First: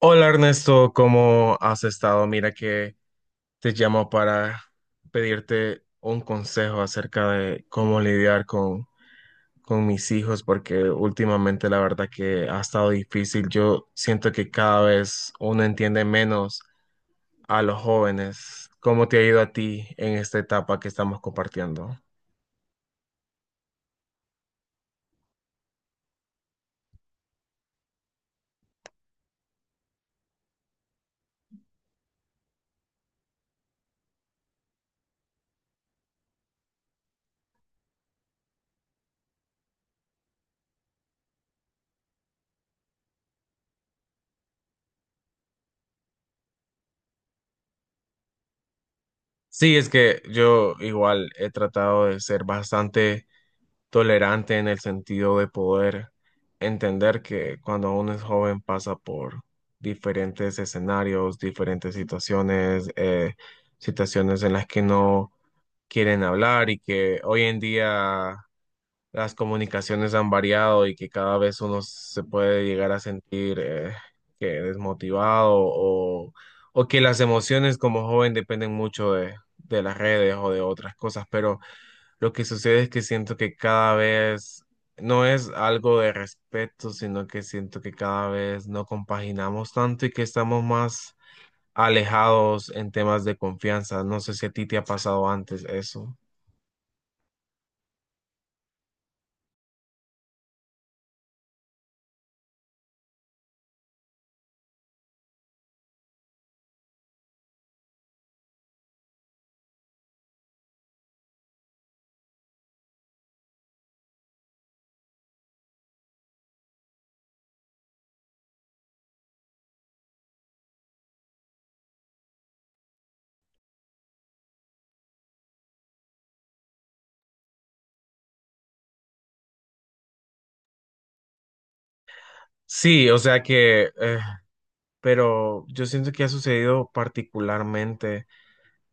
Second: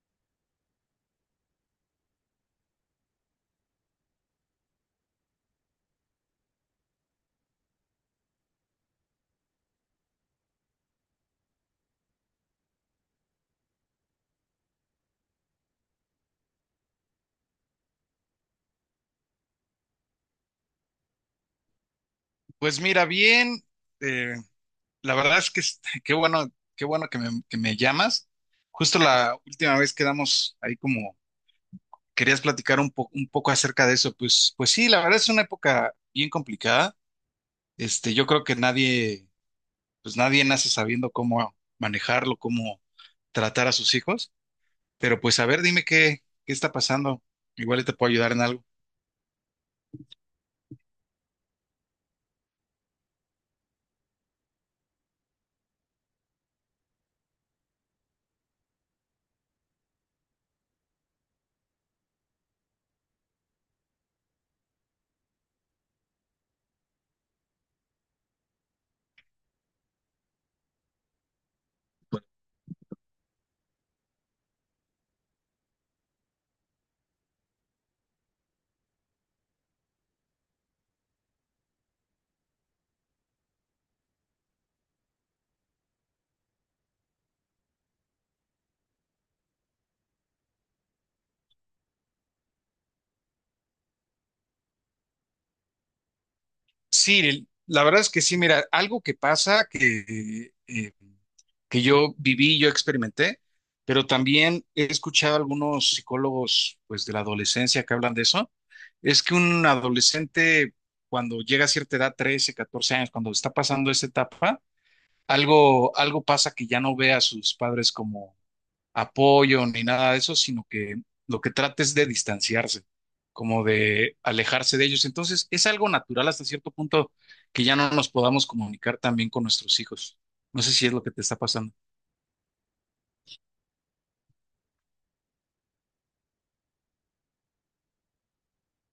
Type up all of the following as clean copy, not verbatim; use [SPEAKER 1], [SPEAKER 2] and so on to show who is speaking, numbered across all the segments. [SPEAKER 1] Hola Ernesto, ¿cómo has estado? Mira que te llamo para pedirte un consejo acerca de cómo lidiar con mis hijos, porque últimamente la verdad que ha estado difícil. Yo siento que cada vez uno entiende menos a los jóvenes. ¿Cómo te ha ido a ti en esta etapa que estamos compartiendo?
[SPEAKER 2] Pues mira, bien, eh, la verdad es que qué bueno que me llamas. Justo la última vez quedamos ahí como querías platicar un poco acerca de eso. Pues sí, la verdad es una época bien complicada. Este, yo creo que nadie, pues nadie nace sabiendo cómo manejarlo, cómo tratar a sus hijos. Pero pues a ver, dime qué está pasando. Igual y te puedo ayudar en algo.
[SPEAKER 1] Sí, es que yo igual he tratado de ser bastante tolerante en el sentido de poder entender que cuando uno es joven pasa por diferentes escenarios, diferentes situaciones, situaciones en las que no quieren hablar, y que hoy en día las comunicaciones han variado y que cada vez uno se puede llegar a sentir que desmotivado o que las emociones como joven dependen mucho de las redes o de otras cosas, pero lo que sucede es que siento que cada vez no es algo de respeto, sino que siento que cada vez no compaginamos tanto y que estamos más alejados en temas de confianza. No sé si a ti te ha pasado antes eso.
[SPEAKER 2] Sí, la verdad es que sí, mira, algo que pasa que yo viví, yo experimenté, pero también he escuchado algunos psicólogos, pues, de la adolescencia que hablan de eso, es que un adolescente cuando llega a cierta edad, 13 14 años, cuando está pasando esa etapa, algo pasa que ya no ve a sus padres como apoyo ni nada de eso, sino que lo que trata es de distanciarse, como de alejarse de ellos. Entonces, es algo natural hasta cierto punto que ya no nos podamos comunicar también con nuestros hijos. No sé si es lo que te está pasando.
[SPEAKER 1] Sí, pero yo siento que ha sucedido particularmente.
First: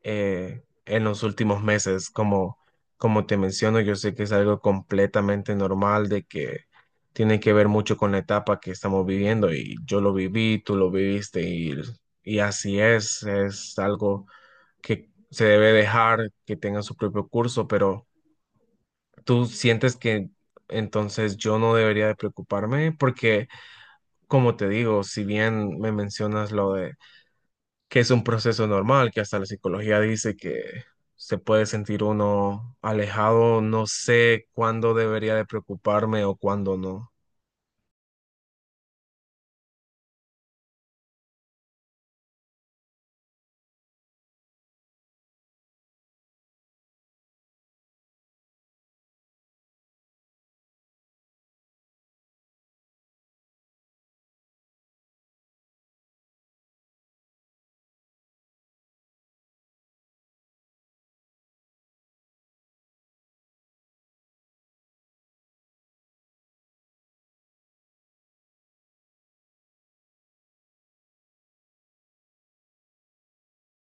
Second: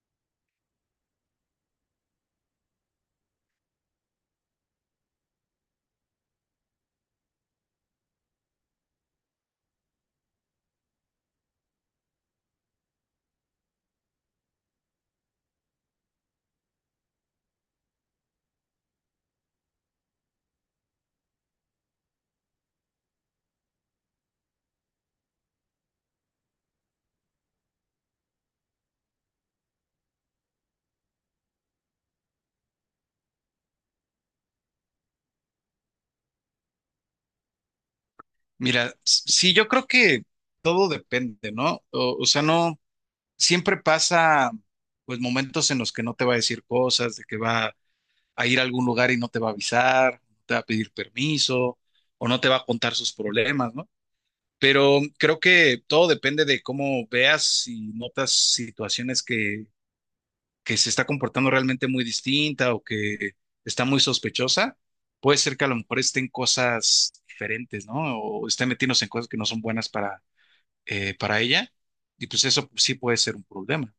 [SPEAKER 1] En los últimos meses. Como te menciono, yo sé que es algo completamente normal de que tiene que ver mucho con la etapa que estamos viviendo y yo lo viví, tú lo viviste y así es algo que se debe dejar que tenga su propio curso, pero tú sientes que entonces yo no debería de preocuparme porque, como te digo, si bien me mencionas lo de que es un proceso normal, que hasta la psicología dice que se puede sentir uno alejado, no sé cuándo debería de preocuparme o cuándo no.
[SPEAKER 2] Mira, sí, yo creo que todo depende, ¿no? O sea, no, siempre pasa, pues, momentos en los que no te va a decir cosas, de que va a ir a algún lugar y no te va a avisar, no te va a pedir permiso, o no te va a contar sus problemas, ¿no? Pero creo que todo depende de cómo veas y notas situaciones que se está comportando realmente muy distinta o que está muy sospechosa. Puede ser que a lo mejor estén cosas diferentes, ¿no? O estén metiéndose en cosas que no son buenas para ella, y pues eso sí puede ser un problema.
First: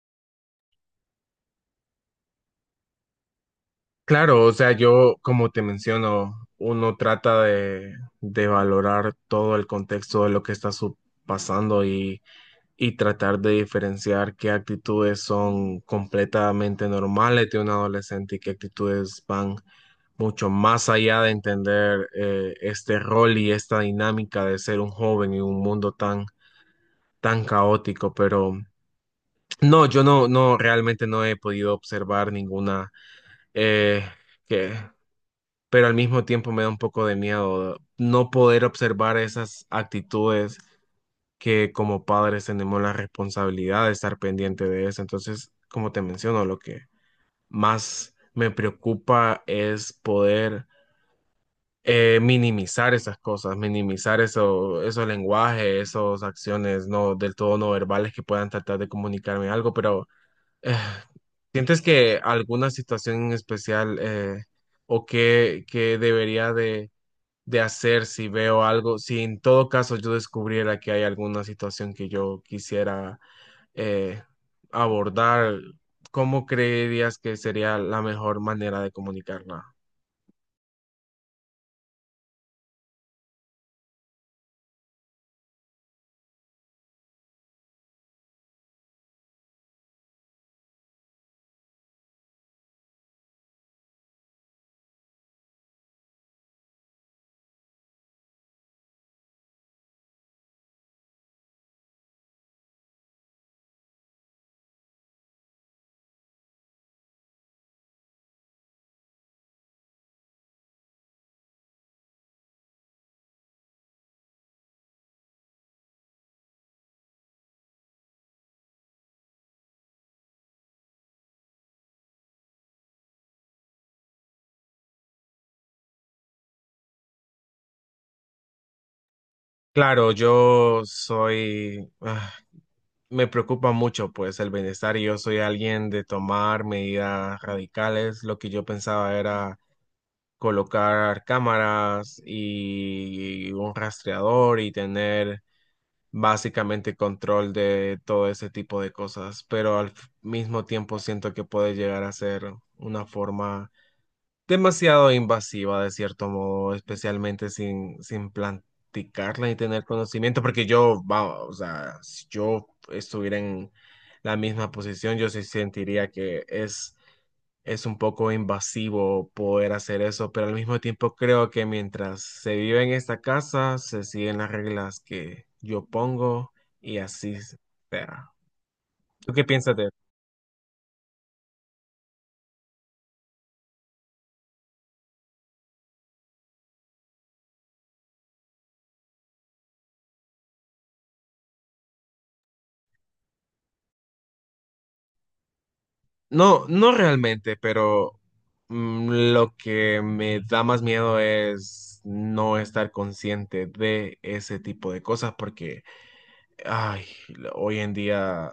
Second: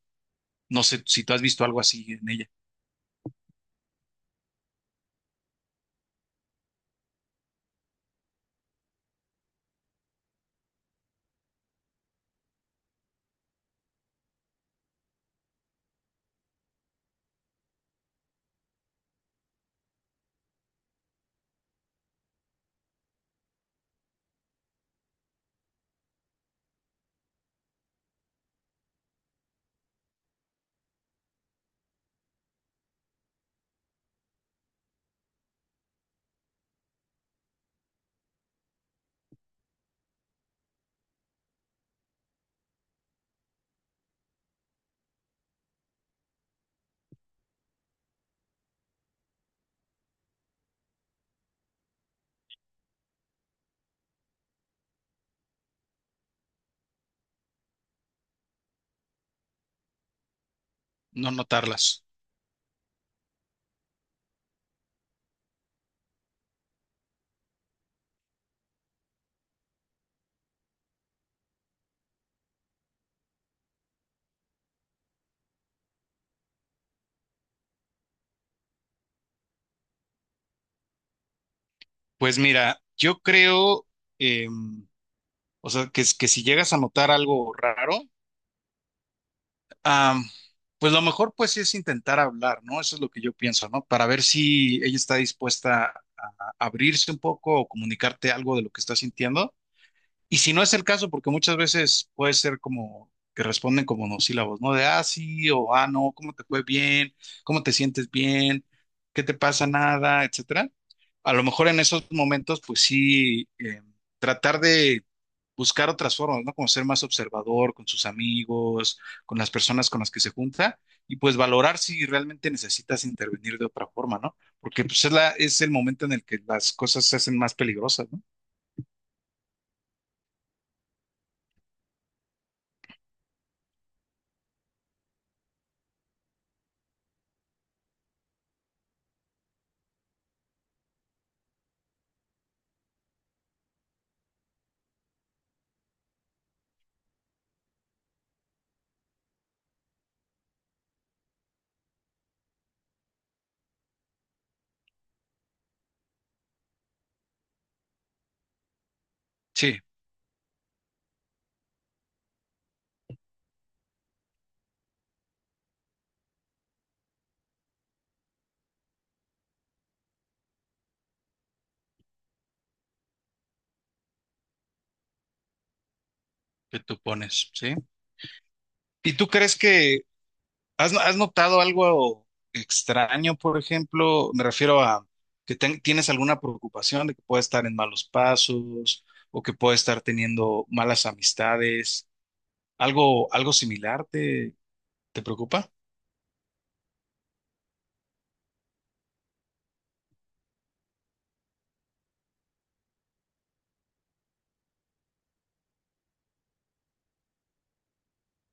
[SPEAKER 2] No sé si tú has visto algo así en ella,
[SPEAKER 1] Claro, o sea, yo, como te menciono, uno trata de valorar todo el contexto de lo que está pasando y tratar de diferenciar qué actitudes son completamente normales de un adolescente y qué actitudes van mucho más allá de entender este rol y esta dinámica de ser un joven en un mundo tan, tan caótico. Pero no, realmente no he podido observar ninguna eh, que... Pero al mismo tiempo me da un poco de miedo no poder observar esas actitudes que como padres tenemos la responsabilidad de estar pendiente de eso. Entonces, como te menciono, lo que más me preocupa es poder minimizar esas cosas, minimizar eso, esos lenguajes, esas acciones no del todo no verbales que puedan tratar de comunicarme algo, pero eh,
[SPEAKER 2] no
[SPEAKER 1] ¿sientes
[SPEAKER 2] notarlas.
[SPEAKER 1] que alguna situación en especial o que debería de hacer si veo algo, si en todo caso yo descubriera que hay alguna situación que yo quisiera eh, abordar, ¿cómo creerías que sería la mejor manera de comunicarla?
[SPEAKER 2] Pues mira, yo creo, eh, o sea, que si llegas a notar algo raro, ah, pues lo mejor pues es intentar hablar, ¿no? Eso es lo que yo pienso, ¿no? Para ver si ella está dispuesta a abrirse un poco o comunicarte algo de lo que está sintiendo. Y si no es el caso, porque muchas veces puede ser como que responden como monosílabos, ¿no? De ah, sí, o ah, no, ¿cómo te fue bien? ¿Cómo te sientes bien? ¿Qué te pasa? Nada, etcétera. A lo mejor en esos momentos, pues sí, tratar de buscar otras formas, ¿no? Como ser más observador con sus amigos, con las personas con las que se junta, y pues valorar si realmente necesitas intervenir de otra forma, ¿no? Porque pues es el momento en el que las cosas se hacen más peligrosas, ¿no?
[SPEAKER 1] Claro, yo soy, me preocupa mucho pues el bienestar y yo soy alguien de tomar medidas radicales. Lo que yo pensaba era colocar cámaras y un rastreador y tener básicamente control de todo ese tipo de cosas, pero al mismo tiempo siento que puede llegar a ser una forma demasiado invasiva de cierto modo, especialmente sin platicarla y
[SPEAKER 2] Sí,
[SPEAKER 1] tener conocimiento, porque yo, va, o sea, si yo estuviera en la misma posición, yo sí sentiría que es un poco invasivo poder hacer eso, pero al mismo tiempo creo que mientras se vive en esta casa, se siguen las reglas que yo pongo
[SPEAKER 2] que
[SPEAKER 1] y
[SPEAKER 2] tú
[SPEAKER 1] así
[SPEAKER 2] pones, ¿sí?
[SPEAKER 1] será.
[SPEAKER 2] ¿Y tú
[SPEAKER 1] ¿Tú qué
[SPEAKER 2] crees
[SPEAKER 1] piensas de eso?
[SPEAKER 2] que has notado algo extraño, por ejemplo? Me refiero a que tienes alguna preocupación de que pueda estar en malos pasos o que pueda estar teniendo malas amistades. ¿Algo similar te preocupa?
[SPEAKER 1] No, no realmente, pero lo que me da más miedo es no estar consciente de ese tipo de cosas porque ay, hoy en día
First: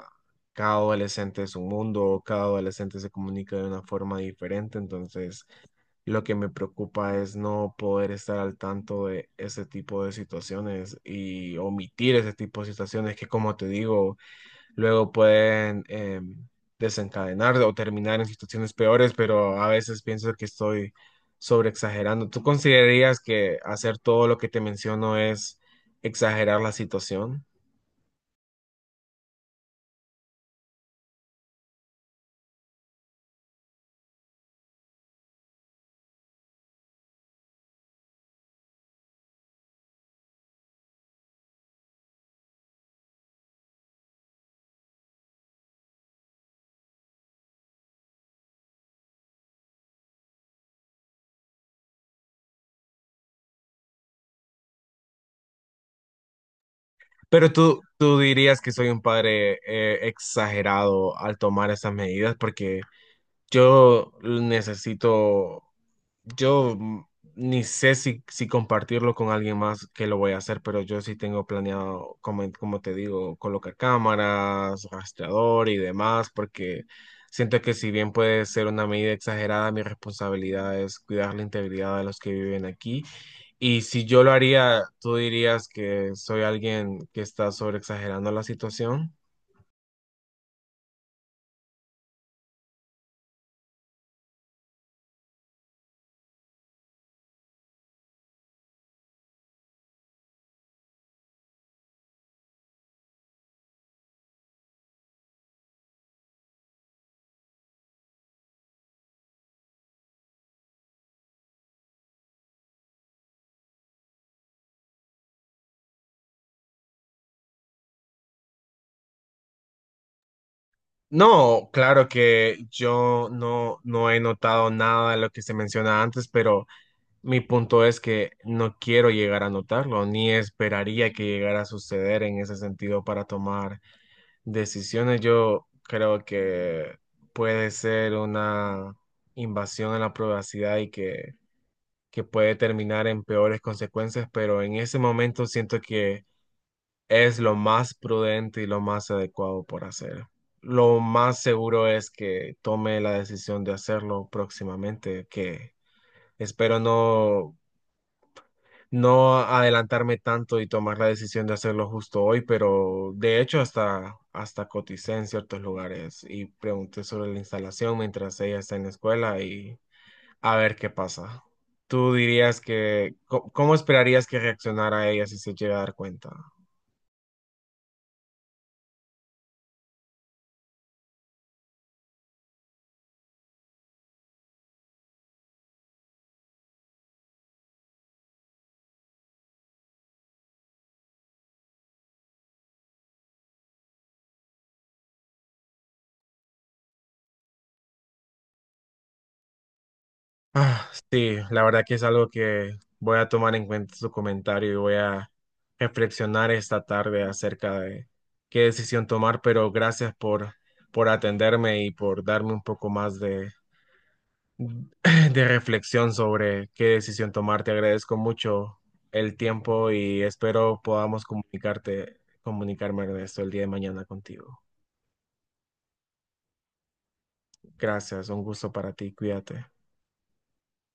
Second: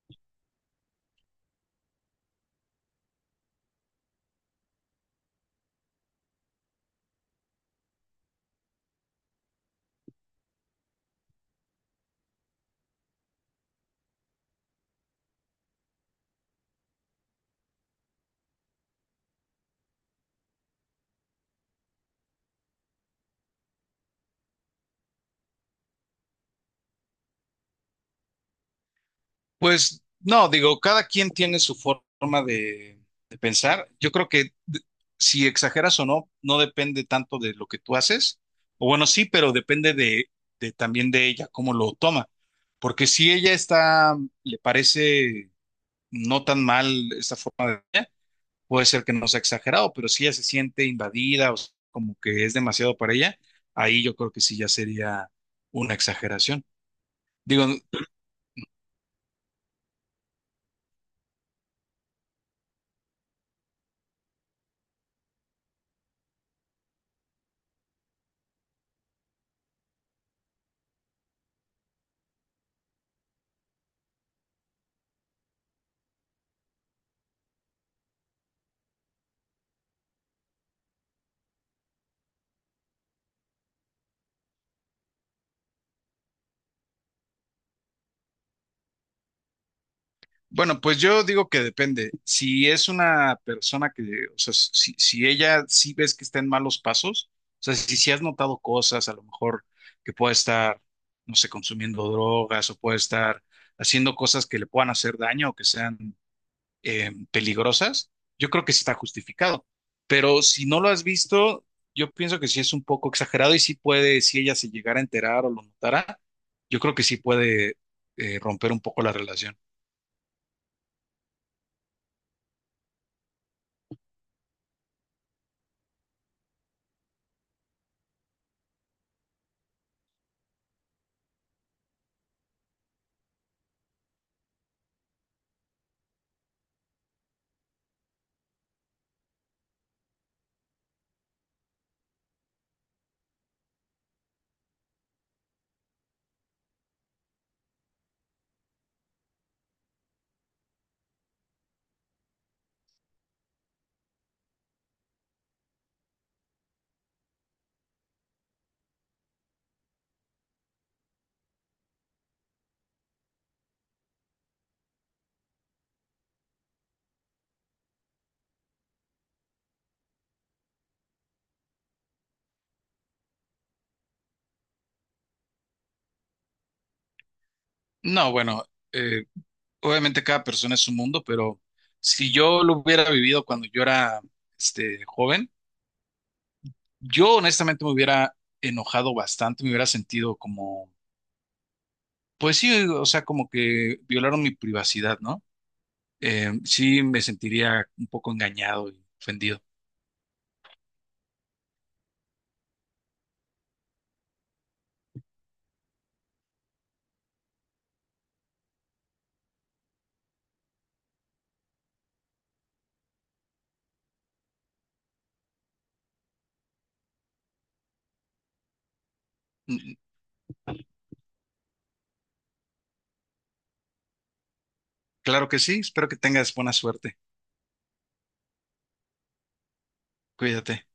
[SPEAKER 1] cada adolescente es un mundo, cada adolescente se comunica de una forma diferente, entonces lo que me preocupa es no poder estar al tanto de ese tipo de situaciones y omitir ese tipo de situaciones que, como te digo, luego pueden desencadenar o terminar en situaciones peores, pero a veces pienso que estoy sobreexagerando. ¿Tú considerarías que hacer todo lo que te menciono es exagerar la situación?
[SPEAKER 2] Pues no, digo, cada quien tiene su forma de pensar. Yo creo que si exageras o no, no depende tanto de lo que tú haces. O bueno, sí, pero depende de también de ella, cómo lo toma. Porque si ella está, le parece no tan mal esta forma de ella, puede ser que no sea exagerado, pero si ella se siente invadida o como que es demasiado para ella, ahí yo creo que sí ya sería una exageración.
[SPEAKER 1] Pero
[SPEAKER 2] Digo,
[SPEAKER 1] tú dirías que soy un padre exagerado al tomar esas medidas porque yo necesito, yo ni sé si compartirlo con alguien más que lo voy a hacer, pero yo sí tengo planeado, como, como te digo, colocar cámaras, rastreador y demás, porque siento que si bien puede ser una medida exagerada, mi responsabilidad es cuidar la integridad de los que viven aquí y si yo lo haría, ¿tú dirías que soy alguien que está sobreexagerando la situación?
[SPEAKER 2] bueno, pues yo digo que depende. Si es una persona que, o sea, si ella sí ves que está en malos pasos, o sea, si has notado cosas, a lo mejor que pueda estar, no sé, consumiendo drogas o puede estar haciendo cosas que le puedan hacer daño o que sean peligrosas, yo creo que sí está justificado. Pero si no lo has visto, yo pienso que sí es un poco exagerado y sí puede, si ella se llegara a enterar o lo notara, yo creo que sí puede romper un poco la relación.
[SPEAKER 1] No, claro que yo no he notado nada de lo que se menciona antes, pero mi punto es que no quiero llegar a notarlo, ni esperaría que llegara a suceder en ese sentido para tomar decisiones. Yo creo que puede ser una invasión a la privacidad que puede terminar en peores consecuencias, pero en ese momento siento que es lo más prudente y lo más adecuado por hacer. Lo más seguro es que tome la decisión de hacerlo próximamente, que espero no adelantarme tanto y tomar la decisión de hacerlo justo hoy, pero de hecho hasta coticé en ciertos lugares y pregunté sobre la instalación mientras ella está en la escuela y a ver qué pasa. ¿Tú dirías cómo esperarías que reaccionara ella si se llega a dar cuenta?
[SPEAKER 2] No, bueno, eh, obviamente cada persona es un mundo, pero si yo lo hubiera vivido cuando yo era joven, yo honestamente me hubiera enojado bastante, me hubiera sentido como, pues sí, o sea, como que violaron mi privacidad, ¿no? Sí, me sentiría un poco engañado y ofendido.
[SPEAKER 1] Ah, sí, la verdad que es algo que voy a tomar en cuenta su comentario y voy a reflexionar esta tarde acerca de qué decisión tomar, pero gracias por atenderme y por darme un poco más de reflexión sobre qué decisión tomar. Te agradezco mucho el
[SPEAKER 2] Mm,
[SPEAKER 1] tiempo
[SPEAKER 2] mm,
[SPEAKER 1] y espero podamos comunicarme de esto el día de mañana contigo.
[SPEAKER 2] Claro que sí, espero que tengas buena suerte.
[SPEAKER 1] Gracias, un gusto para ti, cuídate.
[SPEAKER 2] Cuídate.